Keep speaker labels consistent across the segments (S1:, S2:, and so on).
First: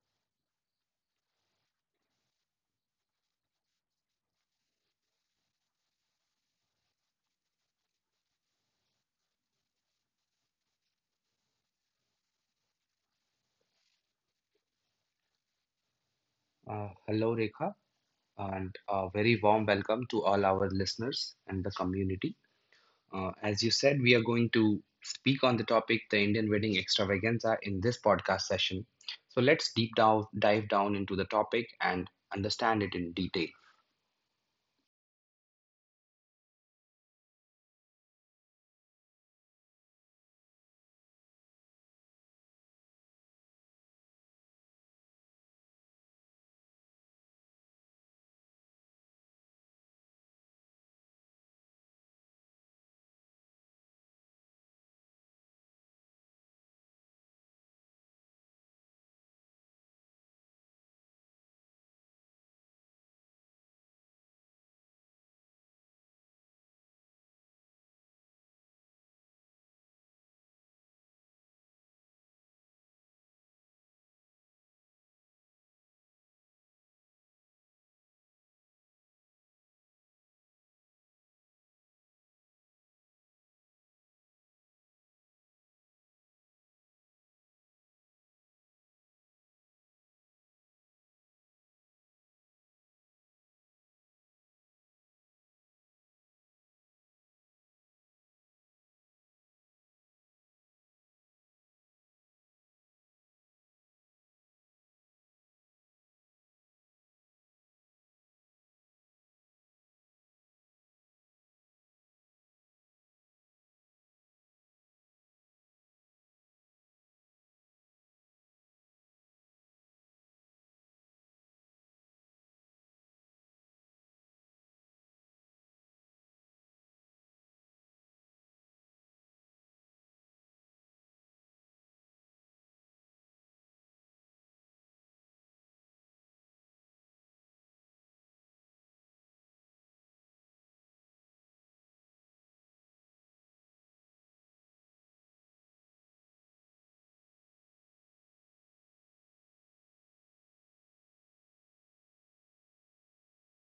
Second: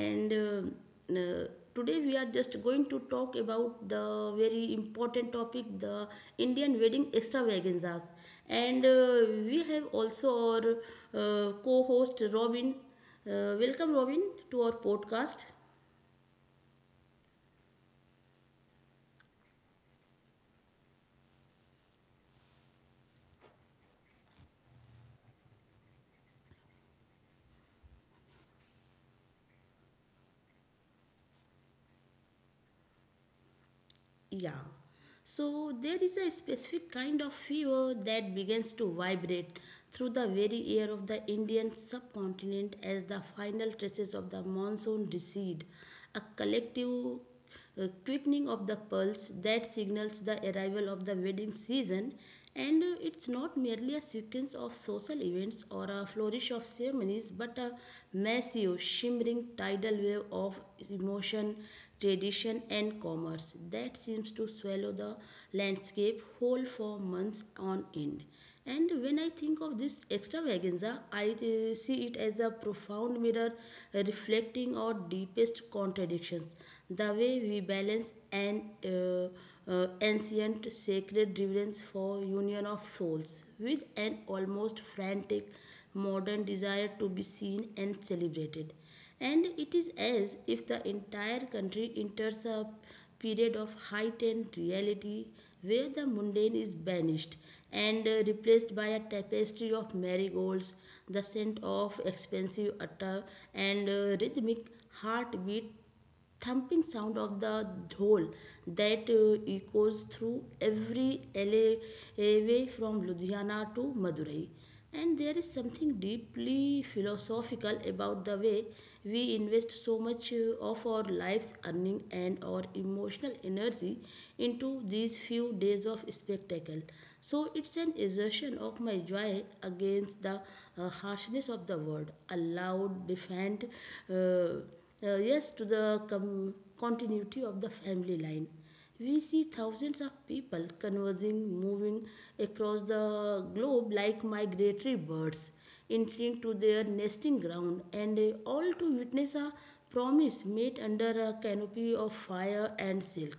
S1: and today we are just going to talk about the very important topic, the Indian wedding extravaganzas. And we have also our co-host Robin. Welcome, Robin, to our podcast.
S2: Hello, Rekha, and a very warm welcome to all our listeners and the community. As you said, we are going to speak on the topic the Indian wedding extravaganza in this podcast session. So let's dive down into the topic and understand it in detail.
S1: Yeah. So there is a specific kind of fever that begins to vibrate through the very air of the Indian subcontinent as the final traces of the monsoon recede, a collective quickening of the pulse that signals the arrival of the wedding season, and it's not merely a sequence of social events or a flourish of ceremonies, but a massive, shimmering tidal wave of emotion, tradition, and commerce that seems to swallow the landscape whole for months on end. And when I think of this extravaganza, I see it as a profound mirror reflecting our deepest contradictions. The way we balance an ancient sacred reverence for union of souls with an almost frantic modern desire to be seen and celebrated, and it is as if the entire country enters a period of heightened reality where the mundane is banished and replaced by a tapestry of marigolds, the scent of expensive attar, and rhythmic heartbeat thumping sound of the dhol that echoes through every alleyway from Ludhiana to Madurai. And there is something deeply philosophical about the way we invest so much of our lives, earning, and our emotional energy into these few days of spectacle. So it's an assertion of my joy against the harshness of the world, a loud, defiant. Uh, yes to the continuity of the family line. We see thousands of people conversing, moving across the globe like migratory birds entering to their nesting ground, and all to witness a promise made under a canopy of fire and silk.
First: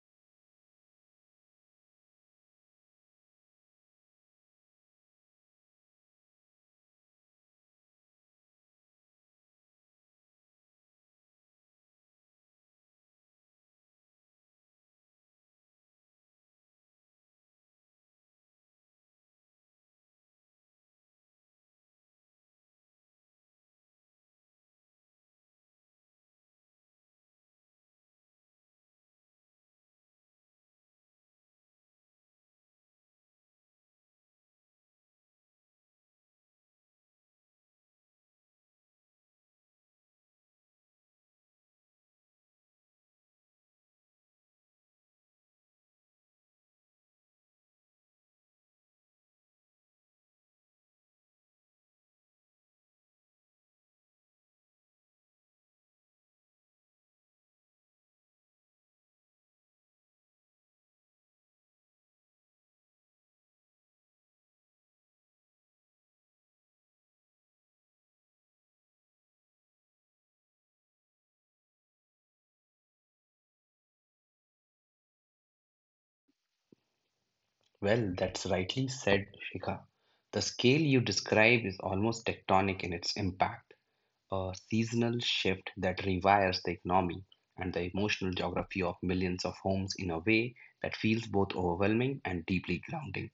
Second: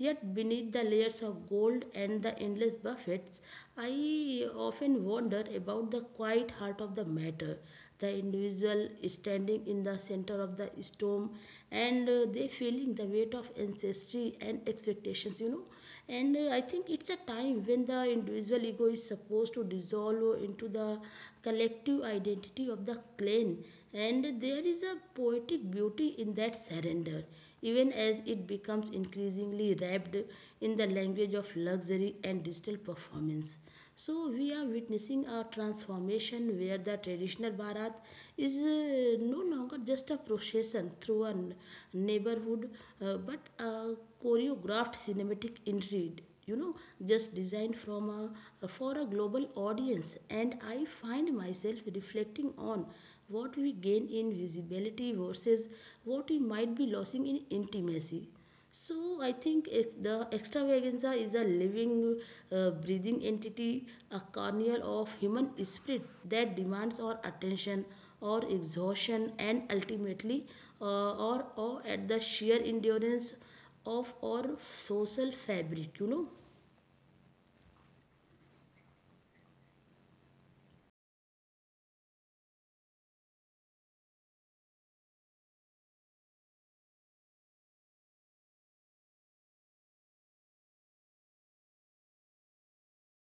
S1: Yet, beneath the layers of gold and the endless buffets, I often wonder about the quiet heart of the matter, the individual standing in the center of the storm, and they feeling the weight of ancestry and expectations, you know. And I think it's a time when the individual ego is supposed to dissolve into the collective identity of the clan, and there is a poetic beauty in that surrender, even as it becomes increasingly wrapped in the language of luxury and digital performance. So we are witnessing a transformation where the traditional Bharat is no longer just a procession through a neighborhood, but a choreographed cinematic intrigue, you know, just designed from a for a global audience. And I find myself reflecting on what we gain in visibility versus what we might be losing in intimacy. So I think the extravaganza is a living, breathing entity, a carnival of human spirit that demands our attention, our exhaustion, and ultimately, or at the sheer endurance of our social fabric. You know.
S2: Well, that's rightly said, Shikha. The scale you describe is almost tectonic in its impact. A seasonal shift that rewires the economy and the emotional geography of millions of homes in a way that feels both overwhelming and deeply grounding.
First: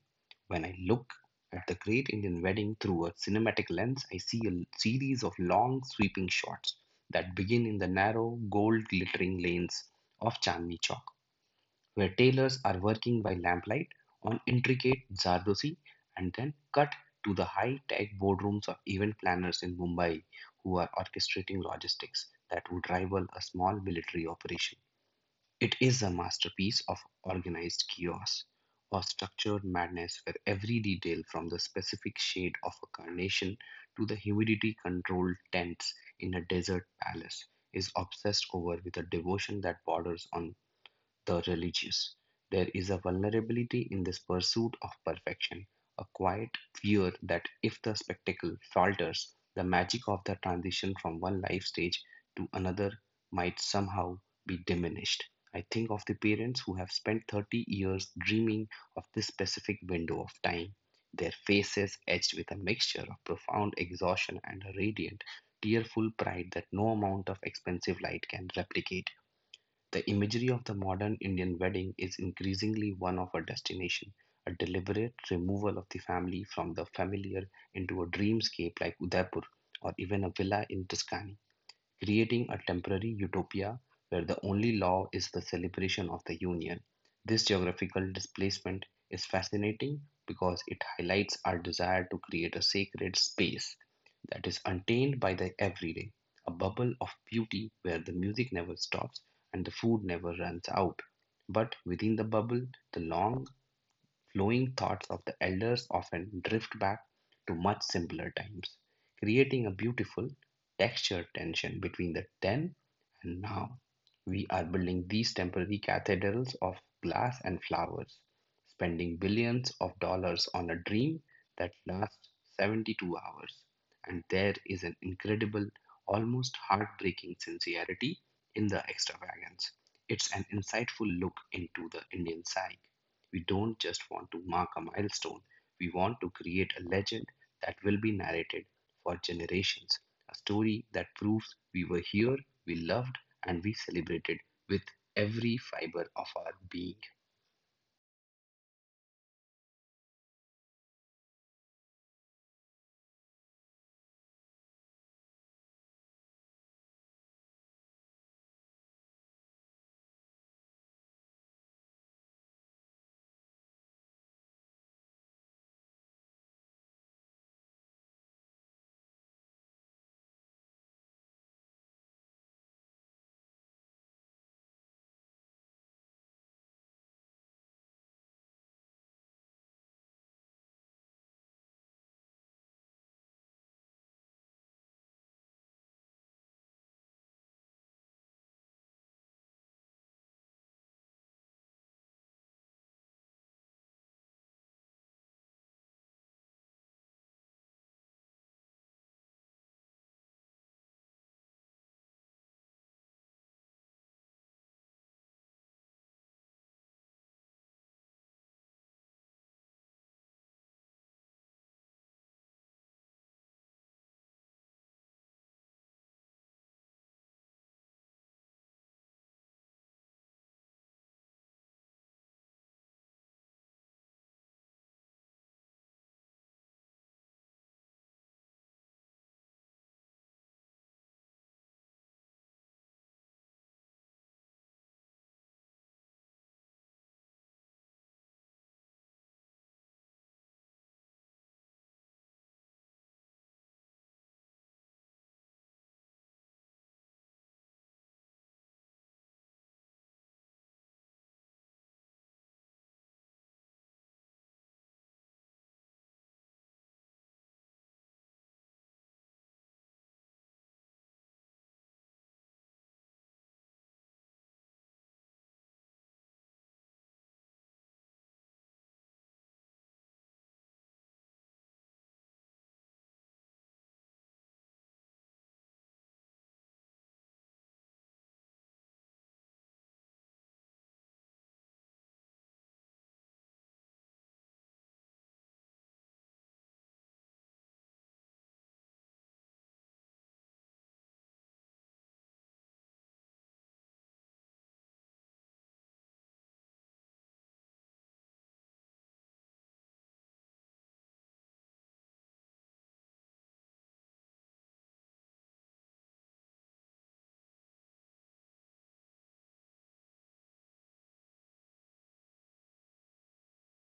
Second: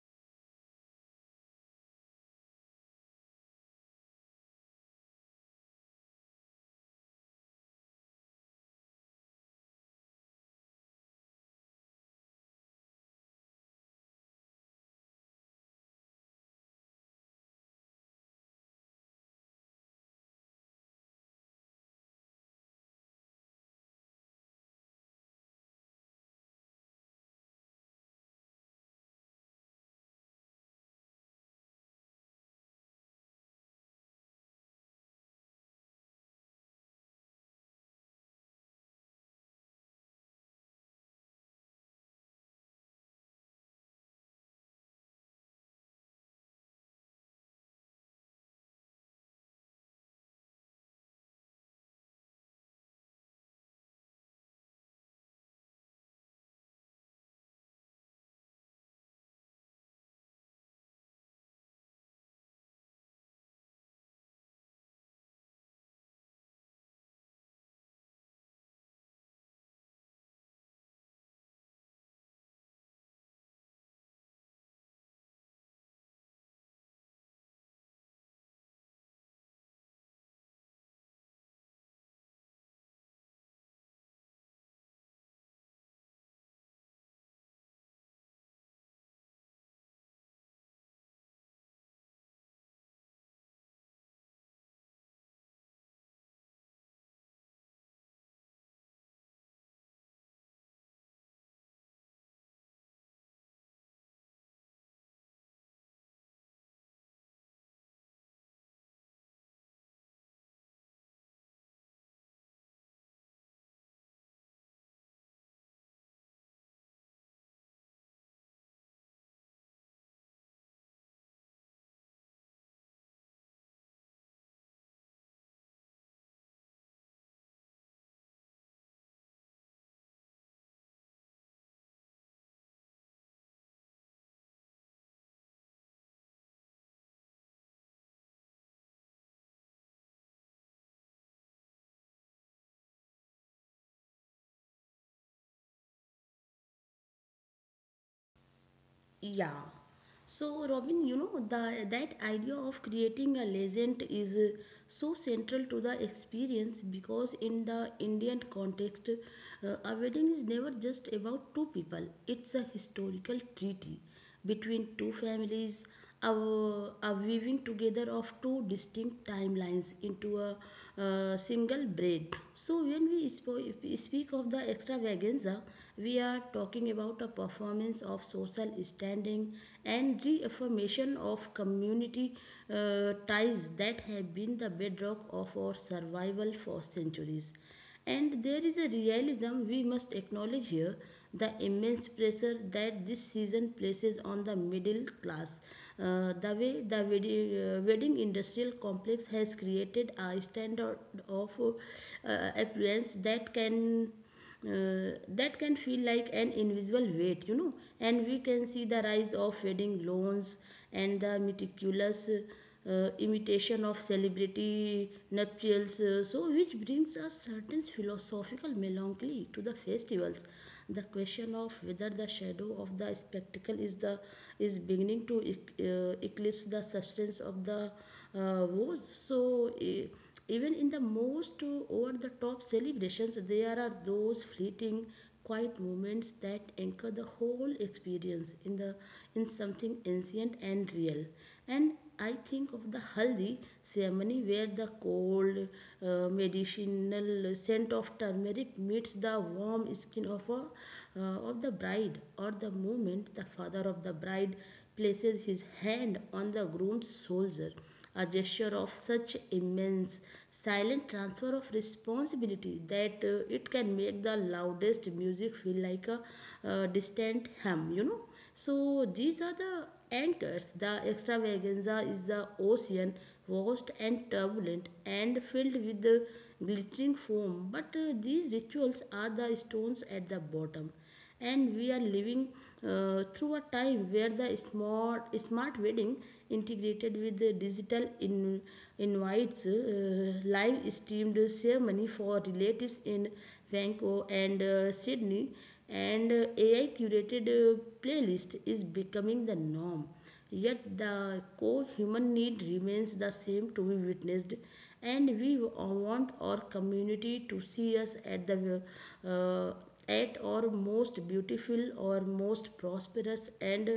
S2: When I look at the Great Indian Wedding through a cinematic lens, I see a series of long, sweeping shots that begin in the narrow, gold glittering lanes of Chandni Chowk, where tailors are working by lamplight on intricate zardosi, and then cut to the high tech boardrooms of event planners in Mumbai who are orchestrating logistics that would rival a small military operation. It is a masterpiece of organized chaos or structured madness, where every detail, from the specific shade of a carnation to the humidity controlled tents in a desert palace, is obsessed over with a devotion that borders on the religious. There is a vulnerability in this pursuit of perfection, a quiet fear that if the spectacle falters, the magic of the transition from one life stage to another might somehow be diminished. I think of the parents who have spent 30 years dreaming of this specific window of time, their faces etched with a mixture of profound exhaustion and a radiant, tearful pride that no amount of expensive light can replicate. The imagery of the modern Indian wedding is increasingly one of a destination, a deliberate removal of the family from the familiar into a dreamscape like Udaipur, or even a villa in Tuscany, creating a temporary utopia where the only law is the celebration of the union. This geographical displacement is fascinating because it highlights our desire to create a sacred space that is untainted by the everyday, a bubble of beauty where the music never stops and the food never runs out. But within the bubble, the long flowing thoughts of the elders often drift back to much simpler times, creating a beautiful, textured tension between the then and now. We are building these temporary cathedrals of glass and flowers, spending billions of dollars on a dream that lasts 72 hours. And there is an incredible, almost heartbreaking sincerity in the extravagance. It's an insightful look into the Indian psyche. We don't just want to mark a milestone, we want to create a legend that will be narrated for generations, a story that proves we were here, we loved, and we celebrated with every fiber of our being.
S1: Yeah. So, Robin, you know, that idea of creating a legend is so central to the experience because, in the Indian context, a wedding is never just about two people. It's a historical treaty between two families, a weaving together of two distinct timelines into a single braid. So, when we speak of the extravaganza, we are talking about a performance of social standing and reaffirmation of community ties that have been the bedrock of our survival for centuries. And there is a realism we must acknowledge here, the immense pressure that this season places on the middle class. The way the wedding industrial complex has created a standard of affluence that can feel like an invisible weight, you know. And we can see the rise of wedding loans and the meticulous imitation of celebrity nuptials, so which brings a certain philosophical melancholy to the festivals. The question of whether the shadow of the spectacle is beginning to eclipse the substance of the woes. So. Even in the most over the top celebrations, there are those fleeting, quiet moments that anchor the whole experience in something ancient and real. And I think of the haldi ceremony where the cold medicinal scent of turmeric meets the warm skin of, of the bride, or the moment the father of the bride places his hand on the groom's shoulder, a gesture of such immense silent transfer of responsibility that it can make the loudest music feel like a distant hum, you know. So these are the anchors. The extravaganza is the ocean, vast and turbulent and filled with the glittering foam, but these rituals are the stones at the bottom. And we are living through a time where the smart wedding integrated with the digital invites, live streamed ceremony for relatives in Vancouver and Sydney and AI curated playlist is becoming the norm. Yet the core human need remains the same, to be witnessed, and we want our community to see us uh, at our most beautiful, or most prosperous, and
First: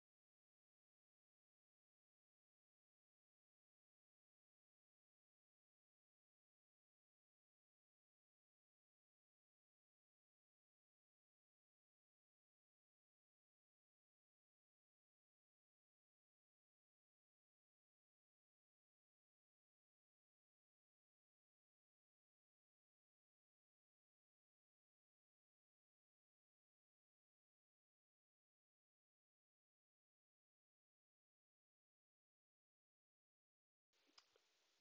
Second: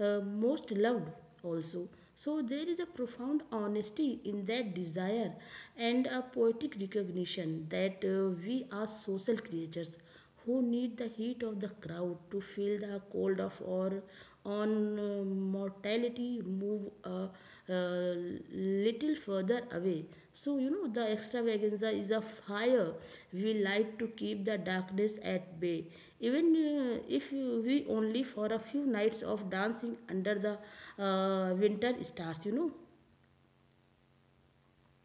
S1: uh, most loved also. So there is a profound honesty in that desire and a poetic recognition that we are social creatures who need the heat of the crowd to feel the cold of or on uh, mortality, move uh, little further away. So you know, the extravaganza is a fire we light to keep the darkness at bay, even if we only for a few nights of dancing under the winter stars, you know.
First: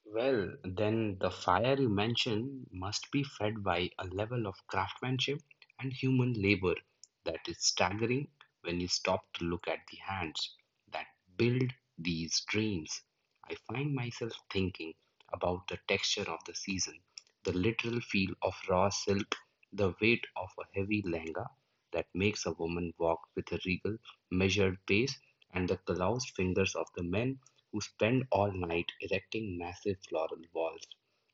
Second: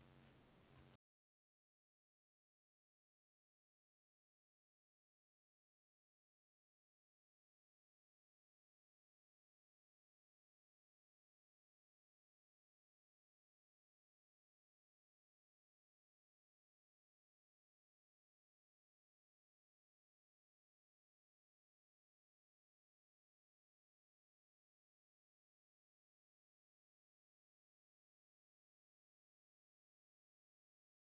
S2: Well, then the fire you mention must be fed by a level of craftsmanship and human labor that is staggering when you stop to look at the hands that build these dreams. I find myself thinking about the texture of the season, the literal feel of raw silk, the weight of a heavy lehenga that makes a woman walk with a regal, measured pace, and the calloused fingers of the men who spend all night erecting massive floral walls.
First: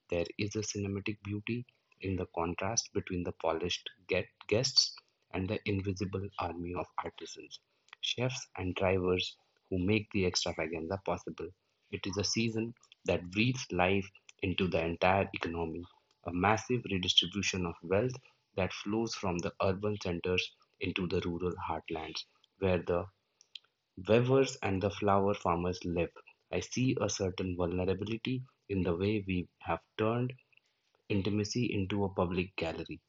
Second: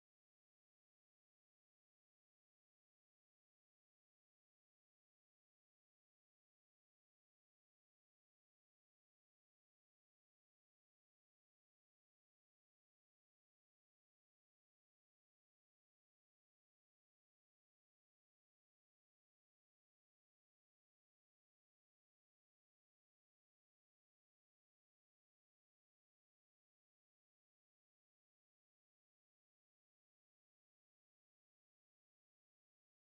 S2: There is a cinematic beauty in the contrast between the polished guests and the invisible army of artisans, chefs, and drivers who make the extravaganza possible. It is a season that breathes life into the entire economy, a massive redistribution of wealth that flows from the urban centers into the rural heartlands, where the weavers and the flower farmers live. I see a certain vulnerability in the way we have turned intimacy into a public gallery,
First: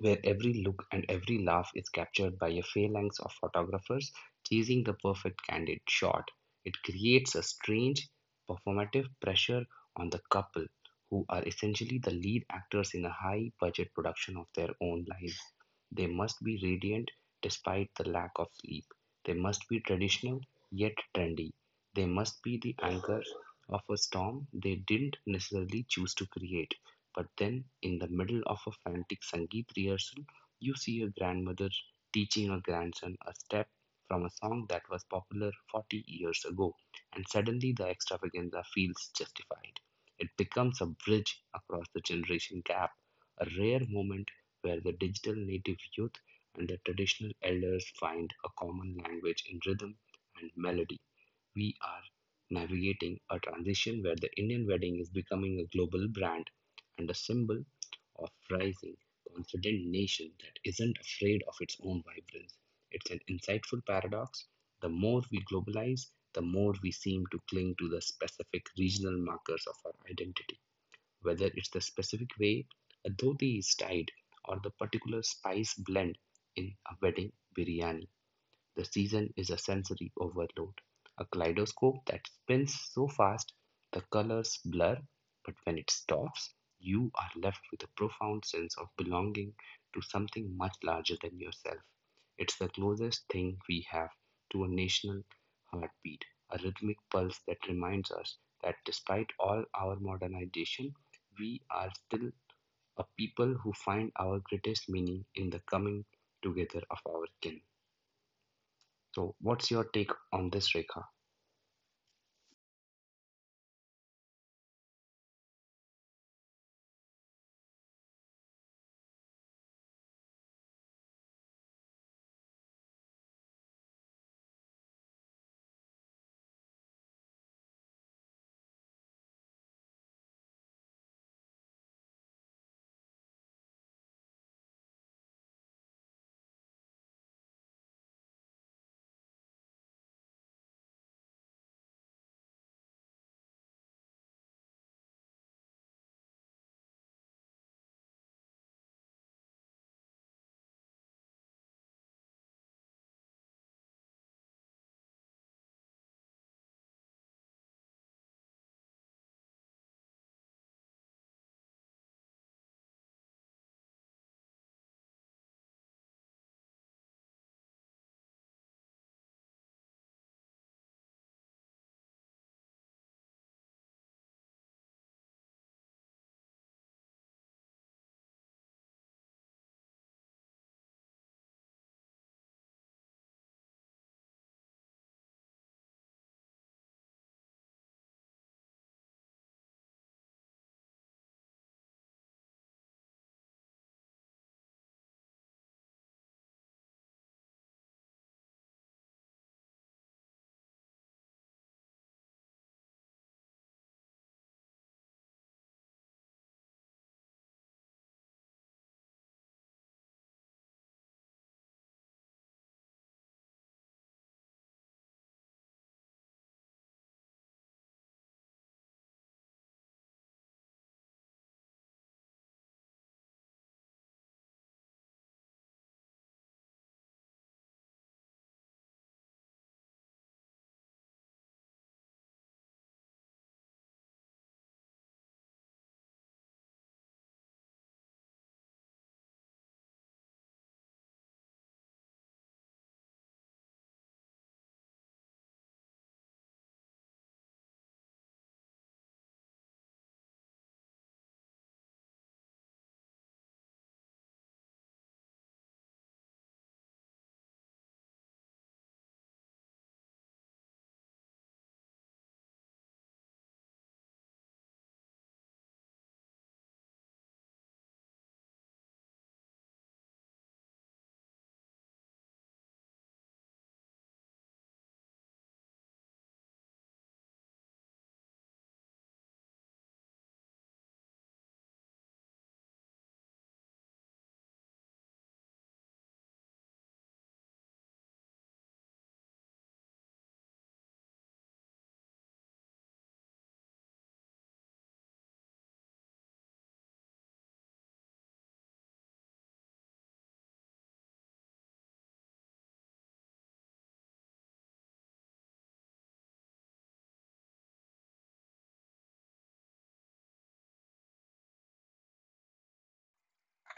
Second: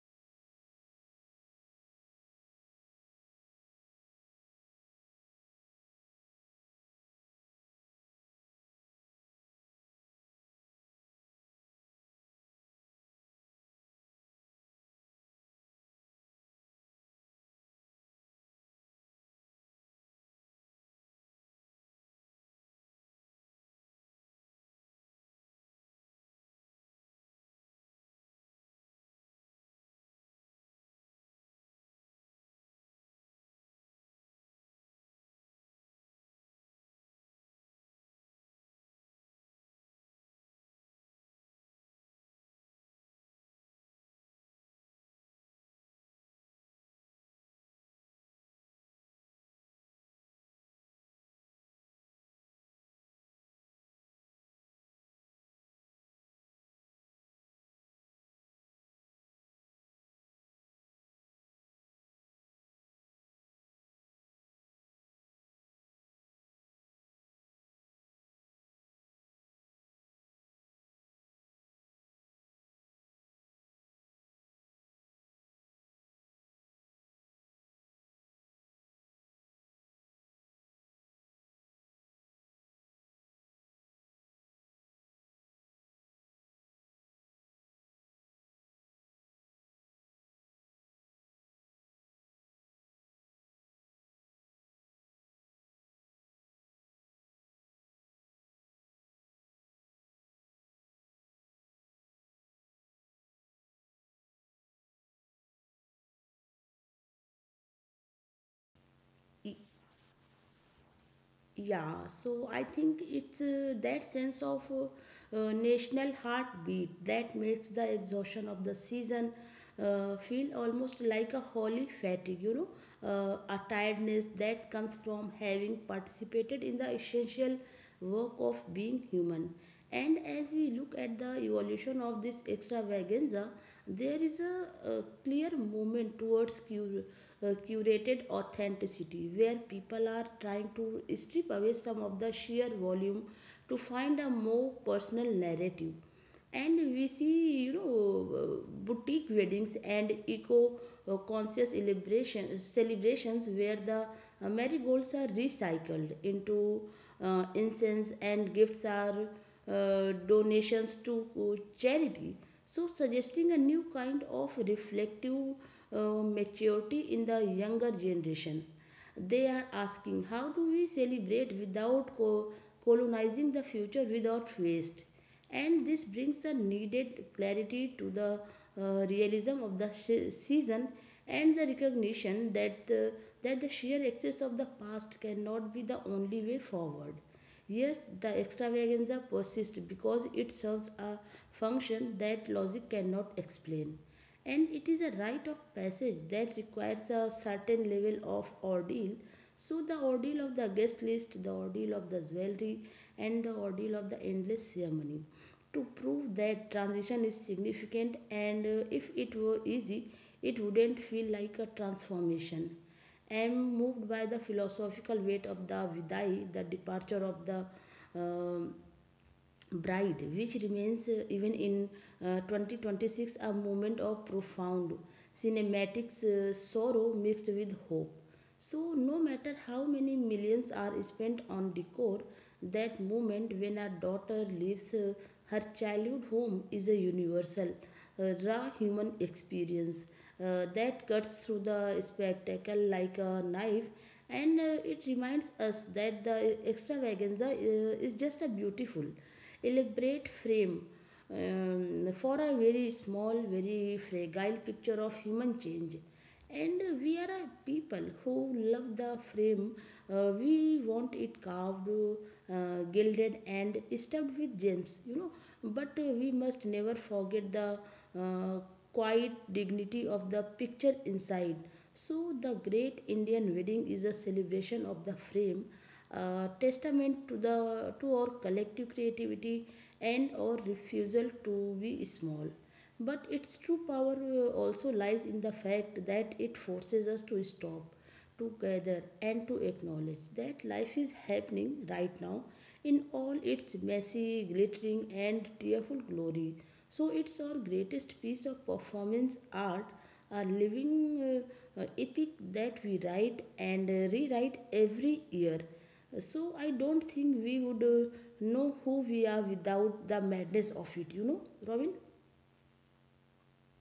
S2: where every look and every laugh is captured by a phalanx of photographers chasing the perfect candid shot. It creates a strange performative pressure on the couple, who are essentially the lead actors in a high budget production of their own lives. They must be radiant despite the lack of sleep. They must be traditional yet trendy. They must be the anchor of a storm they didn't necessarily choose to create. But then, in the middle of a frantic Sangeet rehearsal, you see a grandmother teaching a grandson a step from a song that was popular 40 years ago, and suddenly the extravaganza feels justified. It becomes a bridge across the generation gap, a rare moment where the digital native youth and the traditional elders find a common language in rhythm and melody. We are navigating a transition where the Indian wedding is becoming a global brand and a symbol of rising, confident nation that isn't afraid of its own vibrance. It's an insightful paradox. The more we globalize, the more we seem to cling to the specific regional markers of our identity, whether it's the specific way a dhoti is tied or the particular spice blend in a wedding biryani. The season is a sensory overload, a kaleidoscope that spins so fast the colors blur, but when it stops, you are left with a profound sense of belonging to something much larger than yourself. It's the closest thing we have to a national heartbeat, a rhythmic pulse that reminds us that, despite all our modernization, we are still a people who find our greatest meaning in the coming together of our kin. So,
S1: E-
S2: what's your take on this, Rekha?
S1: Yeah, so I think it's that sense of national heartbeat that makes the exhaustion of the season feel almost like a holy fatigue, you know, a tiredness that comes from having participated in the essential work of being human. And as we look at the evolution of this extravaganza, there is a clear movement towards curated authenticity, where people are trying to strip away some of the sheer volume to find a more personal narrative. And we see, you know, boutique weddings and eco celebrations where the marigolds are recycled into incense, and gifts are donations to charity, so suggesting a new kind of reflective maturity in the younger generation. They are asking, how do we celebrate without colonizing the future, without waste? And this brings the needed clarity to the realism of the season and the recognition that the sheer excess of the past cannot be the only way forward. Yes, the extravaganza persists because it serves a function that logic cannot explain, and it is a rite of passage that requires a certain level of ordeal. So, the ordeal of the guest list, the ordeal of the jewelry, and the ordeal of the endless ceremony to prove that transition is significant. And if it were easy, it wouldn't feel like a transformation. I am moved by the philosophical weight of the Vidai, the departure of the um, bride, which remains even in 2026 a moment of profound cinematic sorrow mixed with hope. So, no matter how many millions are spent on decor, that moment when a daughter leaves her childhood home is a universal, raw human experience that cuts through the spectacle like a knife. And it reminds us that the extravaganza is just a beautiful, elaborate frame, for a very small, very fragile picture of human change. And we are a people who love the frame. We want it carved, gilded, and stuffed with gems, you know. But we must never forget the uh, quiet dignity of the picture inside. So, the great Indian wedding is a celebration of the frame, testament to the to our collective creativity and our refusal to be small. But its true power also lies in the fact that it forces us to stop, to gather, and to acknowledge that life is happening right now in all its messy, glittering, and tearful glory. So it's our greatest piece of performance art, a living epic that we write and rewrite every year. So I don't think we would know who we are without the madness of it, you know, Robin?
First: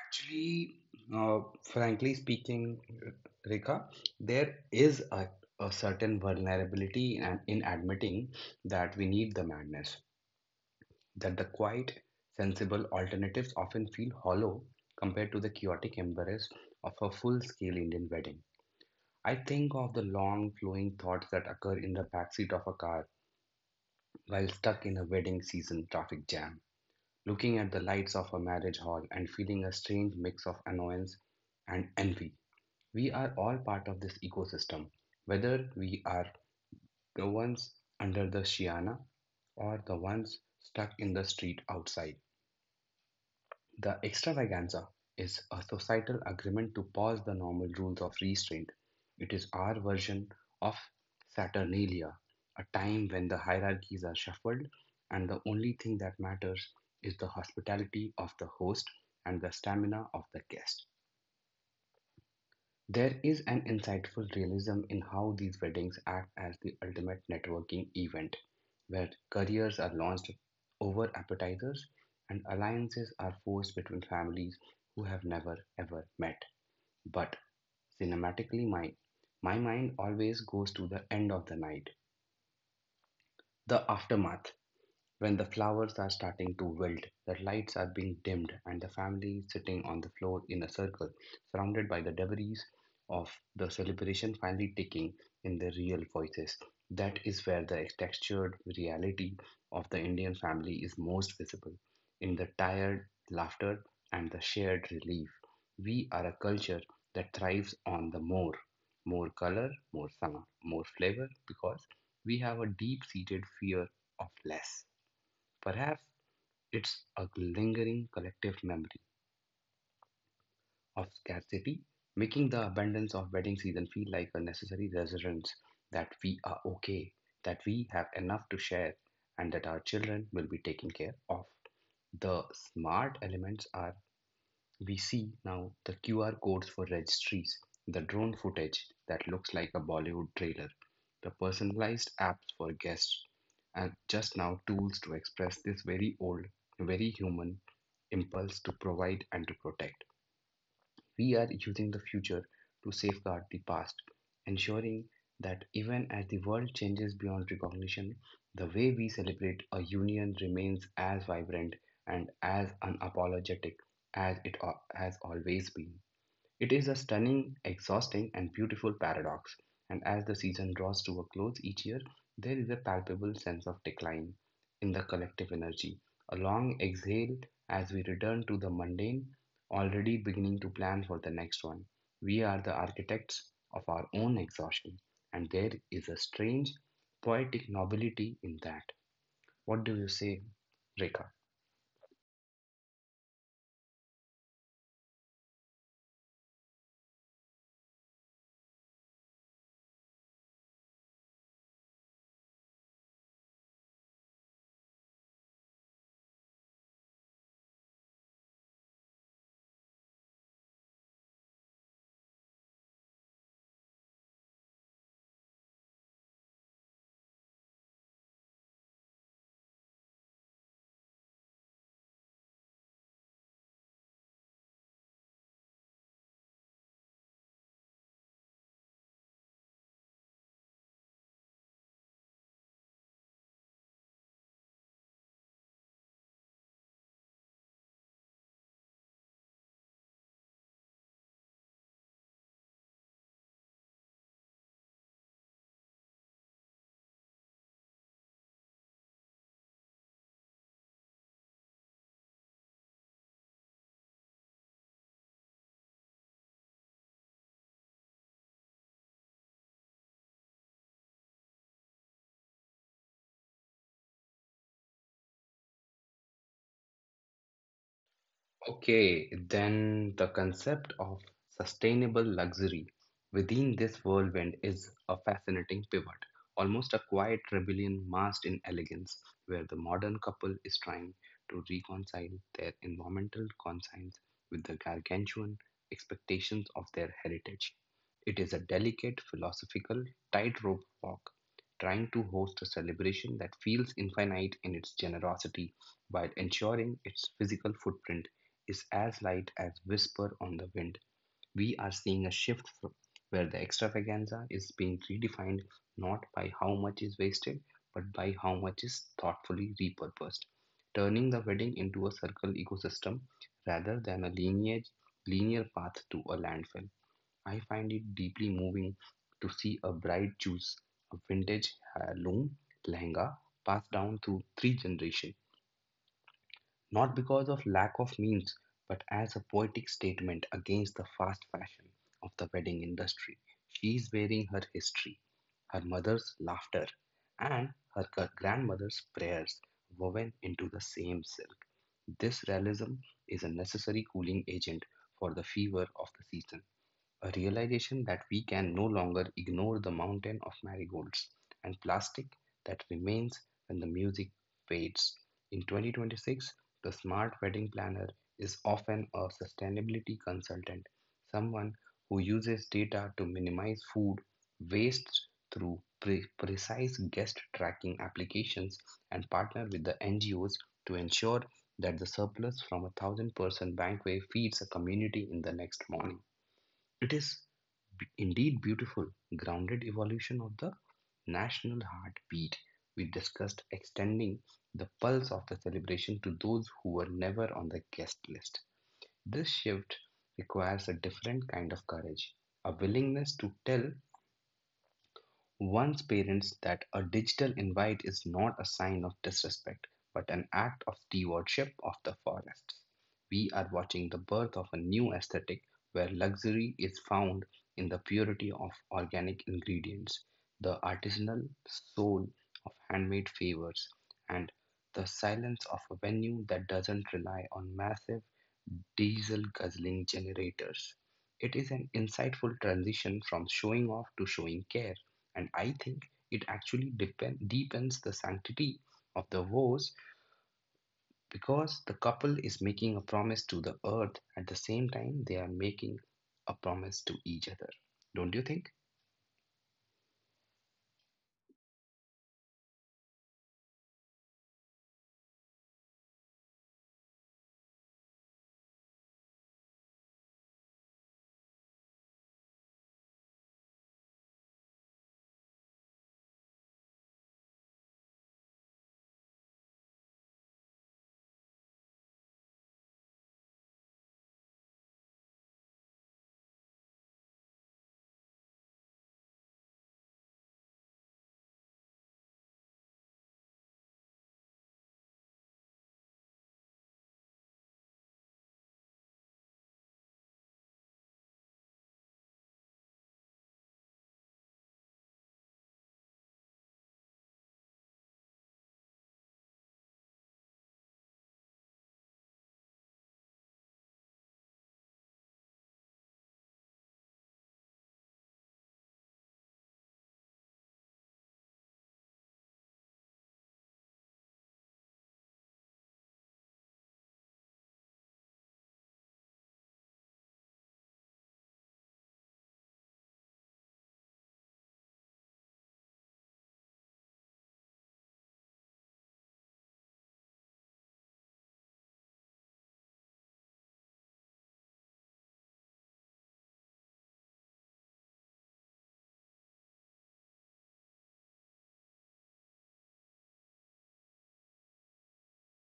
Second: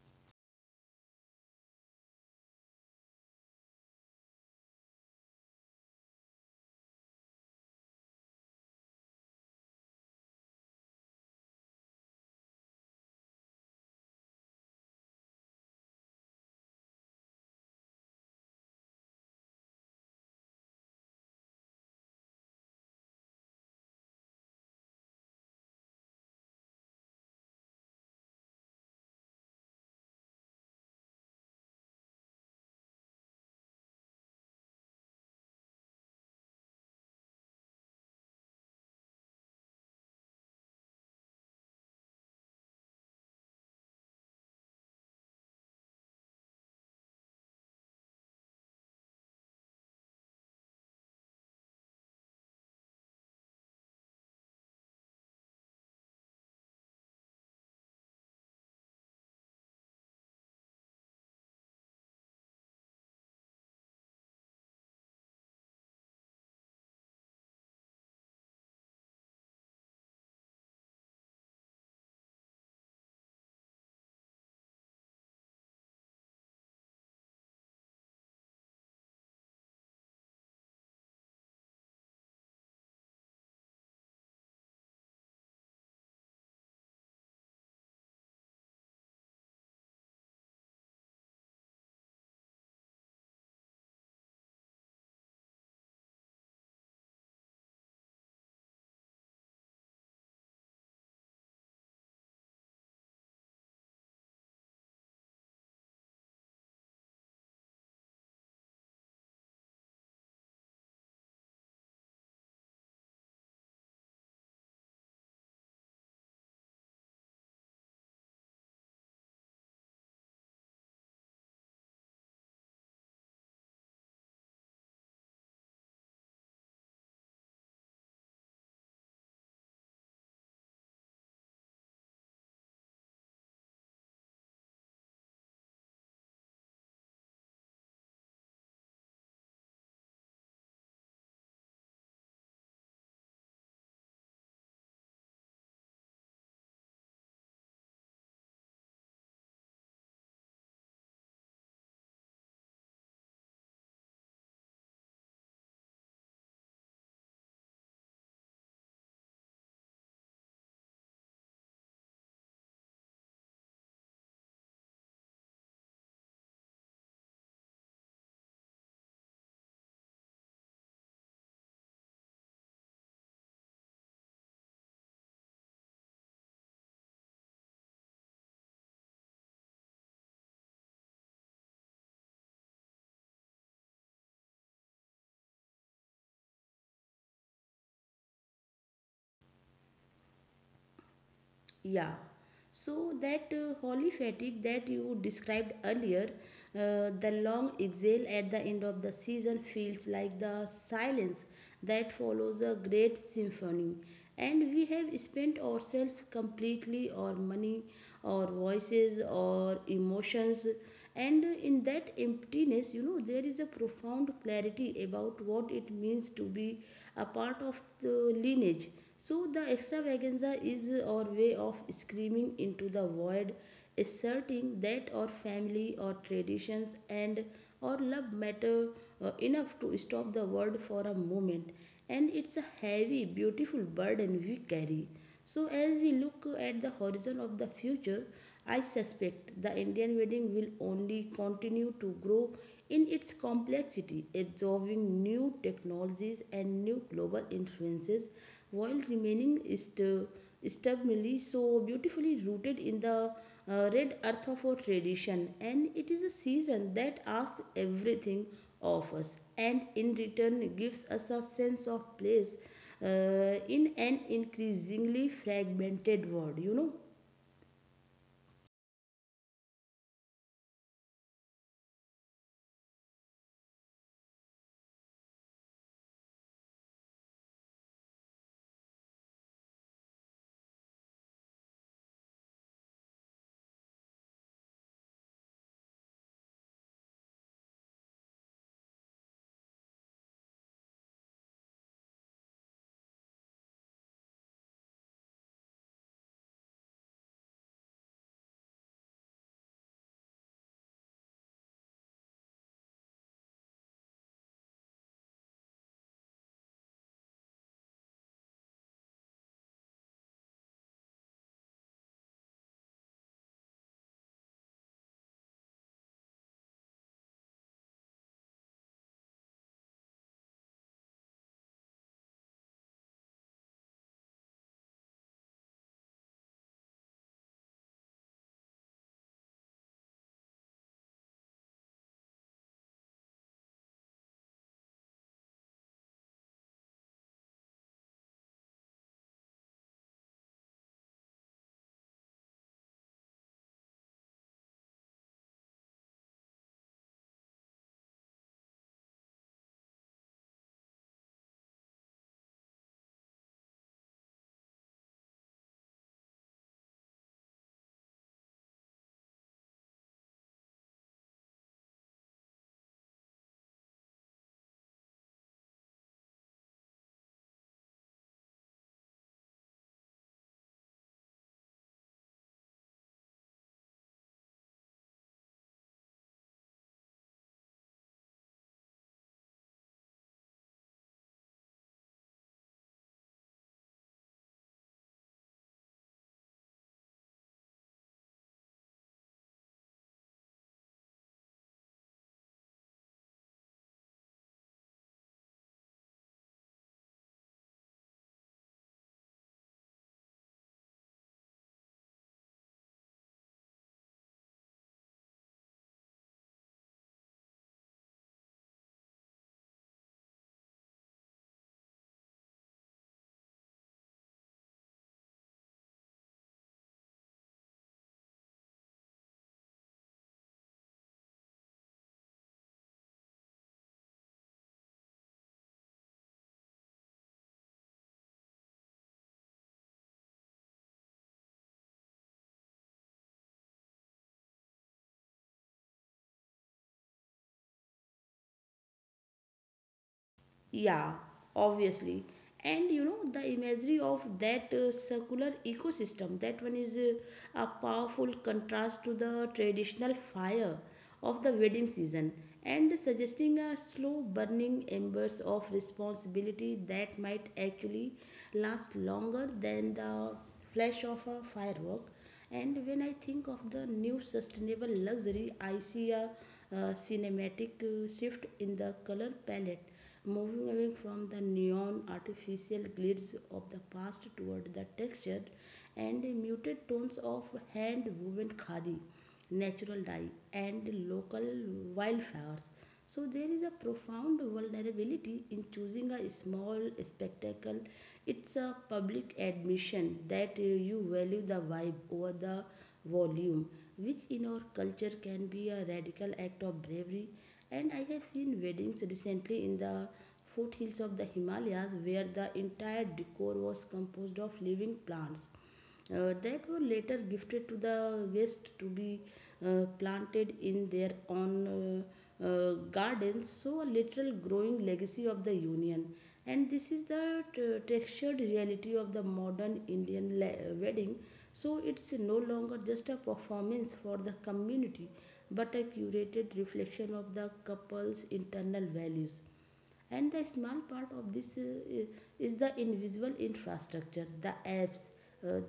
S2: Actually, frankly speaking, Rekha, there is a certain vulnerability and in admitting that we need the madness, that the quiet, sensible alternatives often feel hollow compared to the chaotic embrace of a full-scale Indian wedding. I think of the long flowing thoughts that occur in the backseat of a car while stuck in a wedding season traffic jam, looking at the lights of a marriage hall and feeling a strange mix of annoyance and envy. We are all part of this ecosystem, whether we are the ones under the Shiana or the ones stuck in the street outside. The extravaganza is a societal agreement to pause the normal rules of restraint. It is our version of Saturnalia, a time when the hierarchies are shuffled and the only thing that matters is the hospitality of the host and the stamina of the guest. There is an insightful realism in how these weddings act as the ultimate networking event, where careers are launched over appetizers and alliances are forged between families who have never ever met. But cinematically, my mind always goes to the end of the night, the aftermath, when the flowers are starting to wilt, the lights are being dimmed, and the family is sitting on the floor in a circle, surrounded by the debris of the celebration, finally taking in their real voices. That is where the textured reality of the Indian family is most visible, in the tired laughter and the shared relief. We are a culture that thrives on the more color, more sound, more flavor, because we have a deep seated fear of less. Perhaps it's a lingering collective memory of scarcity, making the abundance of wedding season feel like a necessary reassurance that we are okay, that we have enough to share, and that our children will be taken care of. The smart elements are, we see now, the QR codes for registries, the drone footage that looks like a Bollywood trailer, the personalized apps for guests, and just now tools to express this very old, very human impulse to provide and to protect. We are using the future to safeguard the past, ensuring that even as the world changes beyond recognition, the way we celebrate a union remains as vibrant and as unapologetic as it has always been. It is a stunning, exhausting, and beautiful paradox. And as the season draws to a close each year, there is a palpable sense of decline in the collective energy. A long exhale as we return to the mundane, already beginning to plan for the next one. We are the architects of our own exhaustion, and there is a strange, poetic nobility in that. What do you say, Rekha?
S1: Yeah. So that holy fatigue that you described earlier, the long exhale at the end of the season feels like the silence that follows a great symphony. And we have spent ourselves completely, our money, our voices, our emotions. And in that emptiness, there is a profound clarity about what it means to be a part of the lineage. So the extravaganza is our way of screaming into the void, asserting that our family, our traditions, and our love matter enough to stop the world for a moment. And it's a heavy, beautiful burden we carry. So, as we look at the horizon of the future, I suspect the Indian wedding will only continue to grow in its complexity, absorbing new technologies and new global influences while remaining stubbornly, so beautifully rooted in the red earth of our tradition. And it is a season that asks everything of us and in return gives us a sense of place in an increasingly fragmented world.
S2: Okay, then the concept of sustainable luxury within this whirlwind is a fascinating pivot, almost a quiet rebellion masked in elegance, where the modern couple is trying to reconcile their environmental conscience with the gargantuan expectations of their heritage. It is a delicate philosophical tightrope walk, trying to host a celebration that feels infinite in its generosity while ensuring its physical footprint is as light as whisper on the wind. We are seeing a shift where the extravaganza is being redefined not by how much is wasted, but by how much is thoughtfully repurposed, turning the wedding into a circular ecosystem rather than a linear path to a landfill. I find it deeply moving to see a bride choose a vintage heirloom lehenga passed down through three generations, not because of lack of means, but as a poetic statement against the fast fashion of the wedding industry. She is wearing her history, her mother's laughter, and her grandmother's prayers woven into the same silk. This realism is a necessary cooling agent for the fever of the season, a realization that we can no longer ignore the mountain of marigolds and plastic that remains when the music fades. In 2026, the smart wedding planner is often a sustainability consultant, someone who uses data to minimize food waste through precise guest tracking applications and partner with the NGOs to ensure that the surplus from a 1,000 person banquet feeds a community in the next morning. It is indeed beautiful, grounded evolution of the national heartbeat. We discussed extending the pulse of the celebration to those who were never on the guest list. This shift requires a different kind of courage, a willingness to tell one's parents that a digital invite is not a sign of disrespect, but an act of stewardship of the forest. We are watching the birth of a new aesthetic where luxury is found in the purity of organic ingredients, the artisanal soul of handmade favors, and the silence of a venue that doesn't rely on massive diesel guzzling generators. It is an insightful transition from showing off to showing care. And I think it actually deepens the sanctity of the vows because the couple is making a promise to the earth at the same time they are making a promise to each other. Don't you think?
S1: Yeah, obviously. And the imagery of that circular ecosystem, that one is a powerful contrast to the traditional fire of the wedding season, and suggesting a slow burning embers of responsibility that might actually last longer than the flash of a firework. And when I think of the new sustainable luxury, I see a cinematic shift in the color palette, moving away from the neon artificial glitters of the past toward the textured and muted tones of hand woven khadi, natural dye, and local wildflowers. So there is a profound vulnerability in choosing a small spectacle. It's a public admission that you value the vibe over the volume, which in our culture can be a radical act of bravery. And I have seen weddings recently in the foothills of the Himalayas where the entire decor was composed of living plants that were later gifted to the guests to be planted in their own gardens, so a literal growing legacy of the Union. And this is the textured reality of the modern Indian wedding. So it's no longer just a performance for the community, but a curated reflection of the couple's internal values, and the small part of this is the invisible infrastructure, the apps uh,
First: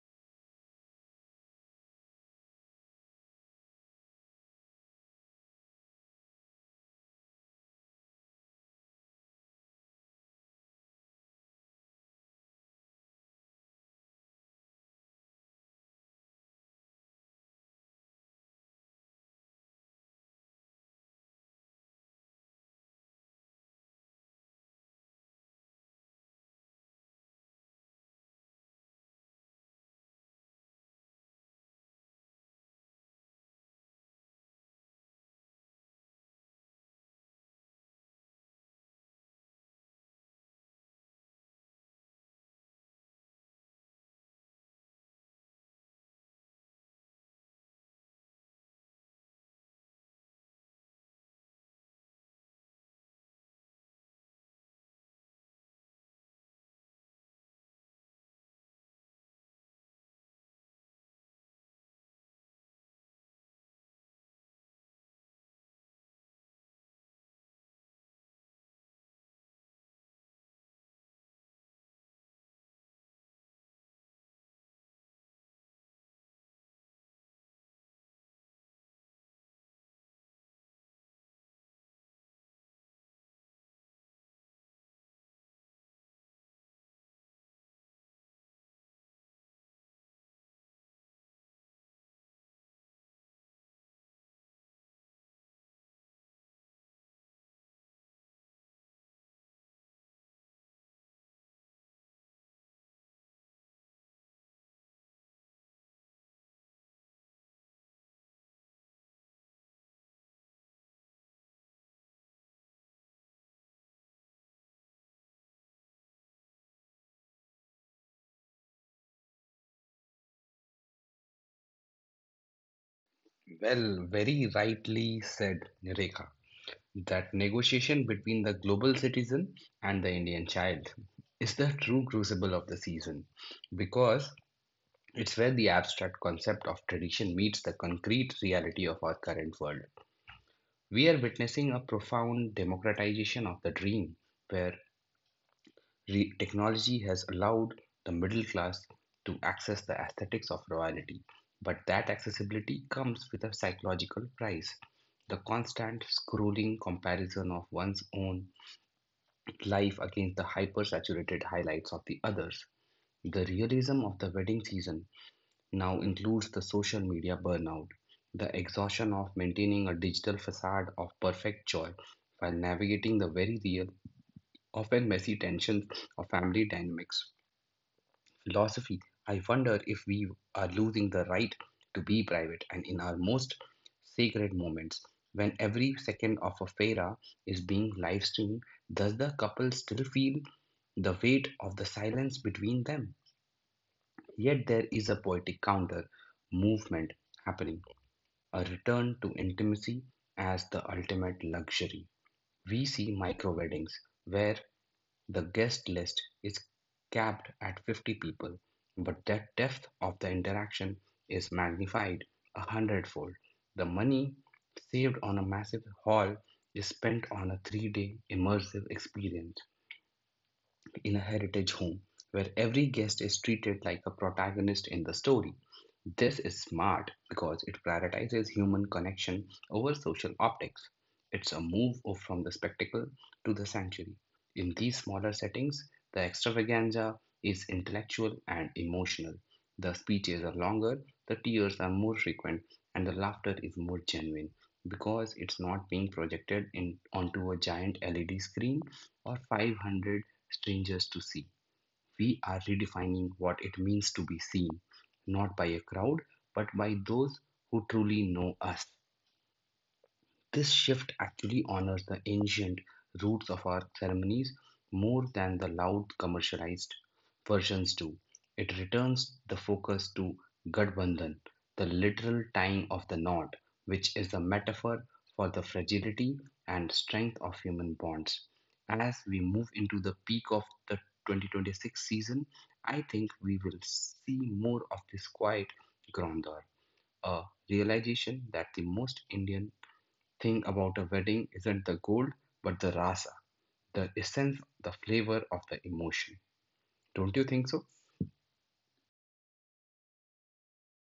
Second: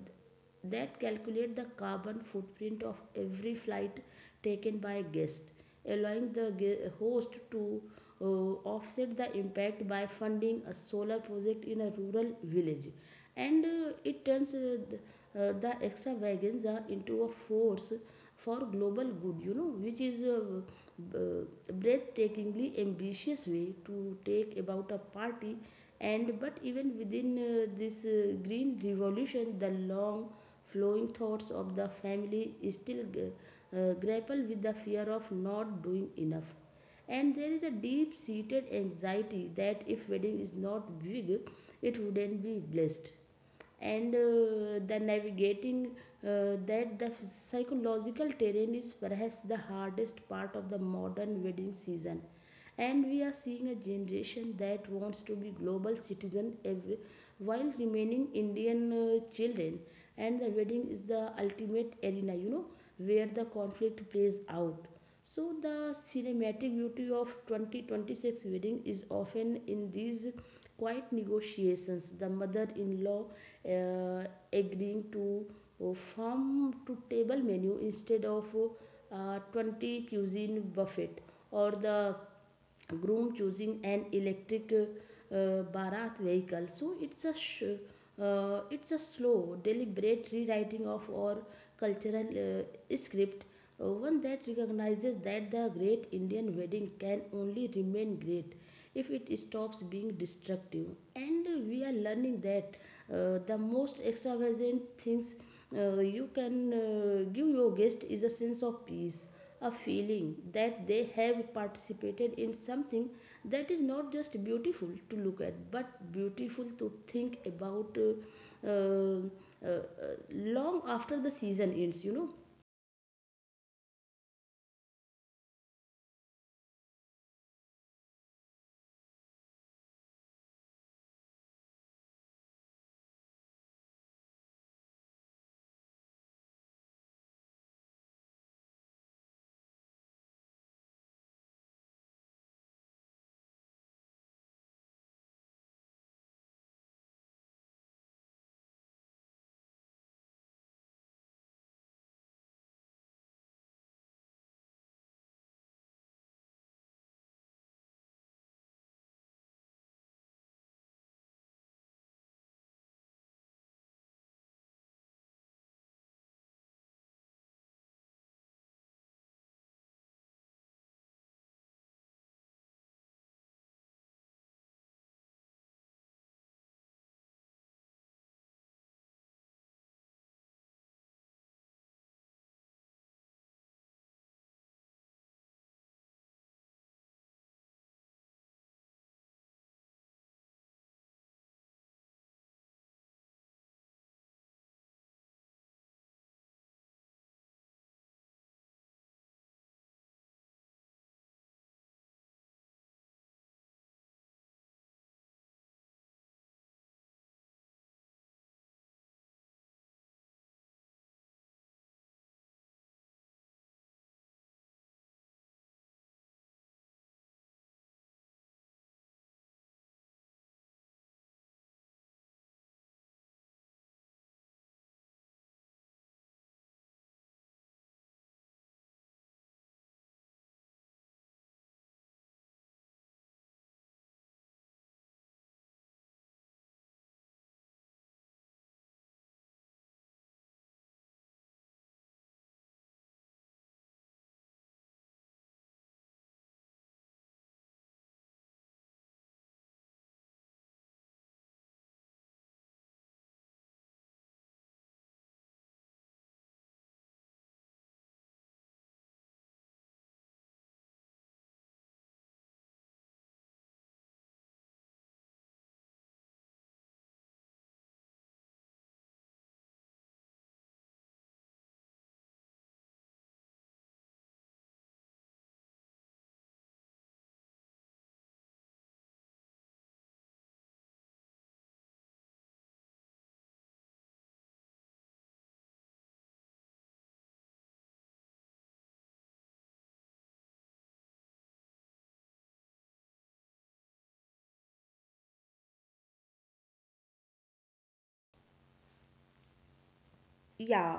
S1: that calculate the carbon footprint of every flight taken by a guest, allowing the host to offset the impact by funding a solar project in a rural village. And it turns the extravaganza into a force for global good, which is uh, breathtakingly ambitious way to take about a party. And But even within this green revolution, the long flowing thoughts of the family still grapple with the fear of not doing enough. And there is a deep seated anxiety that if wedding is not big, it wouldn't be blessed. And the navigating that the psychological terrain is perhaps the hardest part of the modern wedding season. And we are seeing a generation that wants to be global citizen every, while remaining indian children, and the wedding is the ultimate arena, where the conflict plays out. So the cinematic beauty of 2026 wedding is often in these quiet negotiations. The mother-in-law uh, agreeing to farm to table menu instead of 20 cuisine buffet, or the groom choosing an electric uh, vehicle. So it's a it's a slow deliberate rewriting of our cultural script, one that recognizes that the great indian wedding can only remain great if it stops being destructive. And we are learning that the most extravagant things you can give your guest is a sense of peace, a feeling that they have participated in something that is not just beautiful to look at but beautiful to think about long after the season ends.
S2: Well, very rightly said, Nireka. That negotiation between the global citizen and the Indian child is the true crucible of the season, because it's where the abstract concept of tradition meets the concrete reality of our current world. We are witnessing a profound democratization of the dream, where technology has allowed the middle class to access the aesthetics of royalty. But that accessibility comes with a psychological price. The constant scrolling comparison of one's own life against the hyper saturated highlights of the others. The realism of the wedding season now includes the social media burnout, the exhaustion of maintaining a digital facade of perfect joy while navigating the very real, often messy tensions of family dynamics. Philosophy, I wonder if we are losing the right to be private and in our most sacred moments. When every second of a fera is being live streamed, does the couple still feel the weight of the silence between them? Yet there is a poetic counter movement happening, a return to intimacy as the ultimate luxury. We see micro weddings where the guest list is capped at 50 people, but the depth of the interaction is magnified a hundredfold. The money saved on a massive hall is spent on a 3-day immersive experience lived in a heritage home where every guest is treated like a protagonist in the story. This is smart because it prioritizes human connection over social optics. It's a move from the spectacle to the sanctuary. In these smaller settings, the extravaganza is intellectual and emotional. The speeches are longer, the tears are more frequent, and the laughter is more genuine because it's not being projected onto a giant LED screen or 500 strangers to see. We are redefining what it means to be seen, not by a crowd, but by those who truly know us. This shift actually honors the ancient roots of our ceremonies more than the loud commercialized versions do. It returns the focus to Gadbandhan, the literal tying of the knot, which is a metaphor for the fragility and strength of human bonds. As we move into the peak of the 2026 season, I think we will see more of this quiet grandeur, a realization that the most Indian thing about a wedding isn't the gold, but the rasa, the essence, the flavor of the emotion. Don't you think so?
S1: Yeah,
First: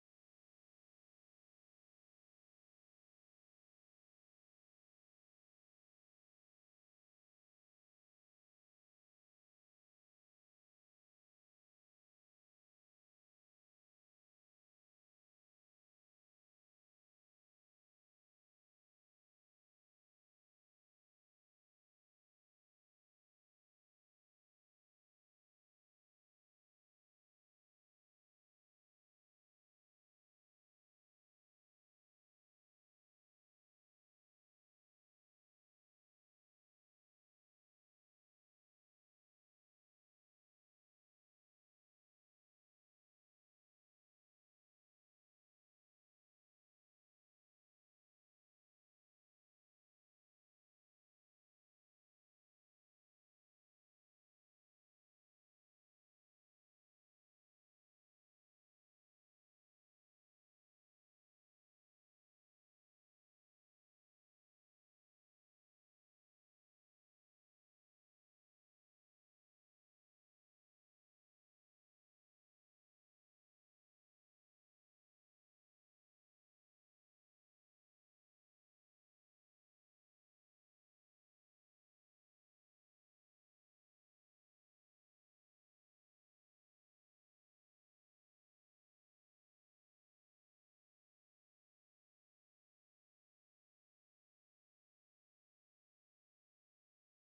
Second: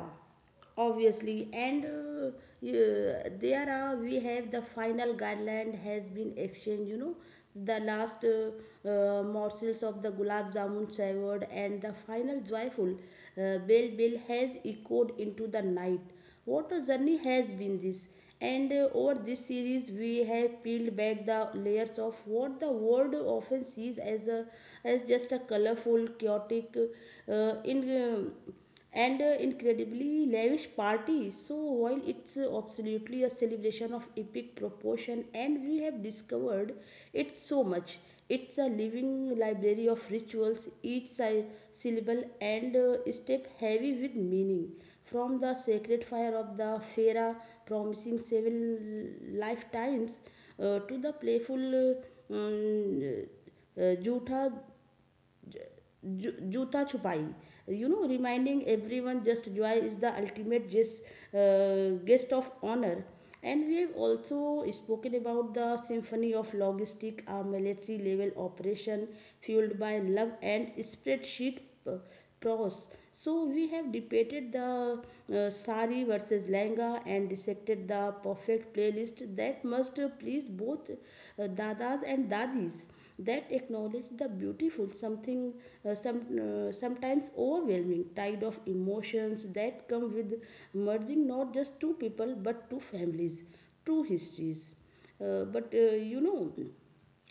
S1: obviously. And yeah, there are we have the final guideline has been exchanged. The last morsels of the gulab jamun savored, and the final joyful bell has echoed into the night. What a journey has been this. And over this series we have peeled back the layers of what the world often sees as a as just a colorful chaotic in and incredibly lavish parties. So while it's absolutely a celebration of epic proportion, and we have discovered it so much. It's a living library of rituals, each syllable and step heavy with meaning. From the sacred fire of the Fera, promising seven lifetimes, to the playful mm, Jutha Juta Chupai. Reminding everyone just joy is the ultimate guest, guest of honor. And we have also spoken about the symphony of logistic, a military level operation fueled by love and spreadsheet p- prose. So we have debated the sari versus langa, and dissected the perfect playlist that must please both dadas and dadis, that acknowledge the beautiful something sometimes overwhelming tide of emotions that come with merging not just two people but two families, two histories. But you know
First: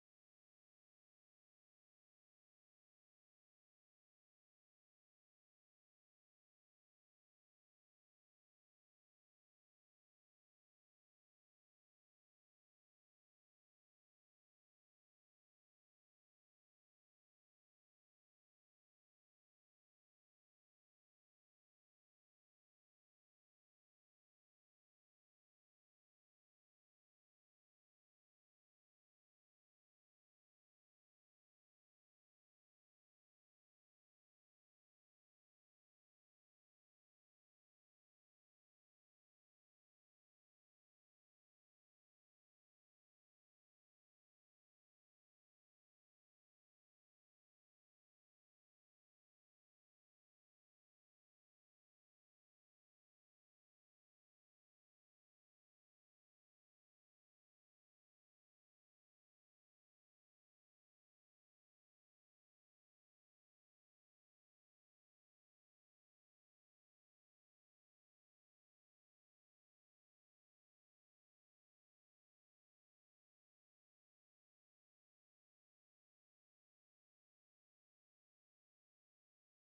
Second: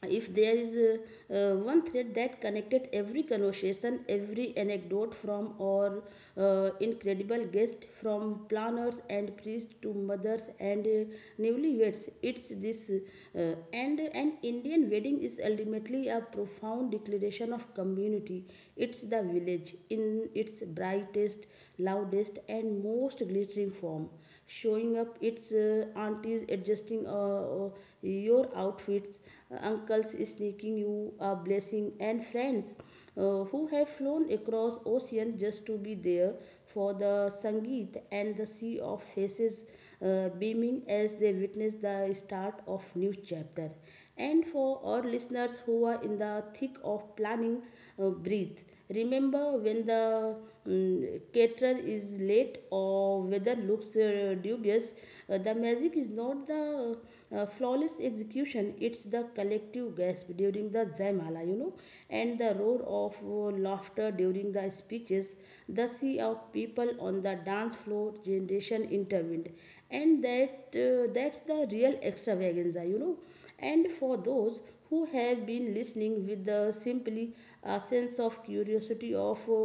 S1: If there is one thread that connected every conversation, every anecdote from our incredible guest, from planners and priests to mothers and newlyweds, it's this. And An Indian wedding is ultimately a profound declaration of community. It's the village in its brightest, loudest, and most glittering form. Showing up, its aunties adjusting your outfits, uncles sneaking you a blessing, and friends who have flown across ocean just to be there for the sangeet, and the sea of faces beaming as they witness the start of new chapter. And for our listeners who are in the thick of planning, breathe. Remember when the caterer is late or weather looks dubious, the magic is not the flawless execution, it's the collective gasp during the zaimala, and the roar of laughter during the speeches, the sea of people on the dance floor generation intervened. And that that's the real extravaganza. And for those who have been listening with the simply a sense of curiosity of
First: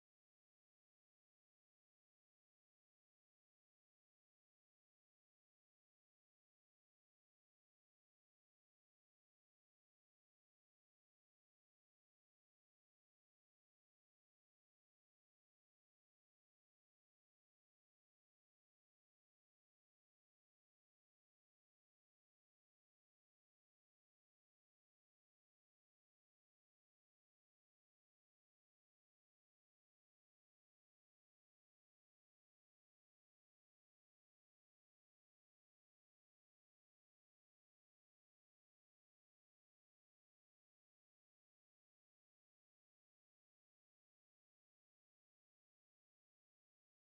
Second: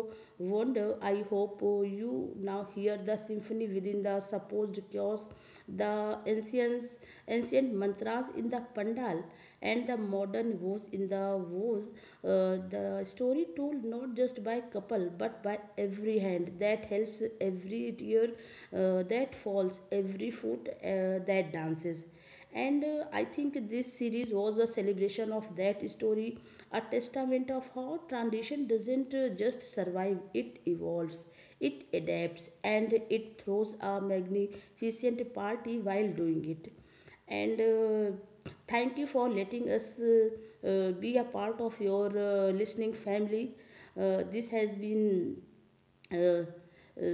S1: wonder, I hope you now hear the symphony within the supposed chaos, the ancients ancient mantras in the pandal, and the modern woes in the woes, the story told not just by couple but by every hand that helps, every tear that falls, every foot that dances. And I think this series was a celebration of that story, a testament of how tradition doesn't just survive, it evolves, it adapts, and it throws a magnificent party while doing it. And thank you for letting us be a part of your listening family. This has been uh, uh,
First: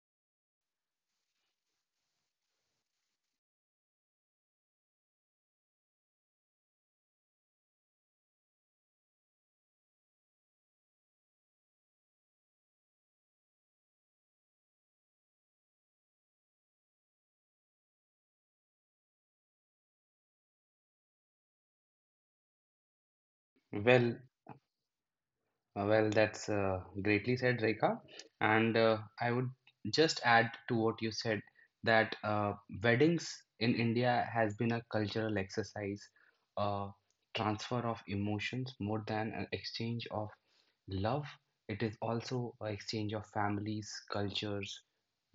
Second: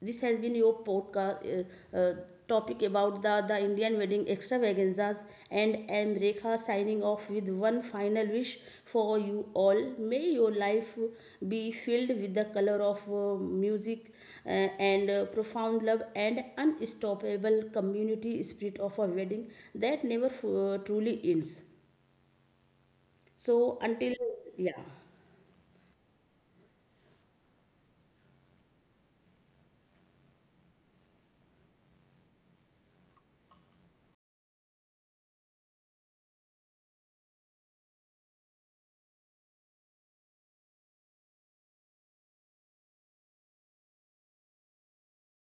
S1: this has been your podcast uh, uh, topic about the Indian wedding extravaganzas. And I'm Rekha signing off with one final wish for you all. May your life be filled with the color of music, uh, and profound love, and unstoppable community spirit of a wedding that never truly ends. So until.
S2: Well,
S1: Yeah.
S2: Well, that's greatly said, Rekha. And I would just add to what you said that weddings in India has been a cultural exercise, a transfer of emotions more than an exchange of love. It is also an exchange of families, cultures,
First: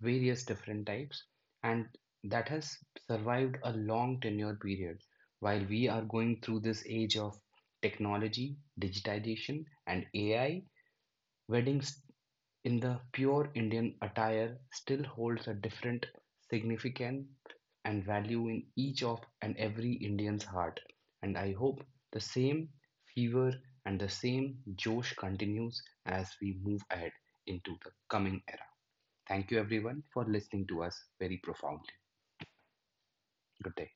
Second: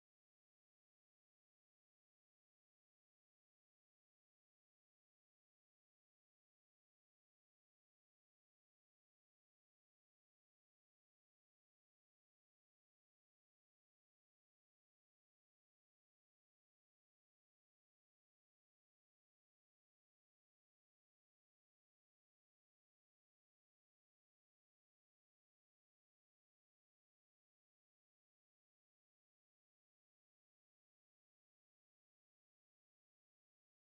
S2: various different types, and that has survived a long tenure period. While we are going through this age of technology, digitization, and AI, weddings in the pure Indian attire still holds a different significance and value in each of and every Indian's heart. And I hope the same fever and the same josh continues as we move ahead into the coming era. Thank you, everyone, for listening to us very profoundly. Good day.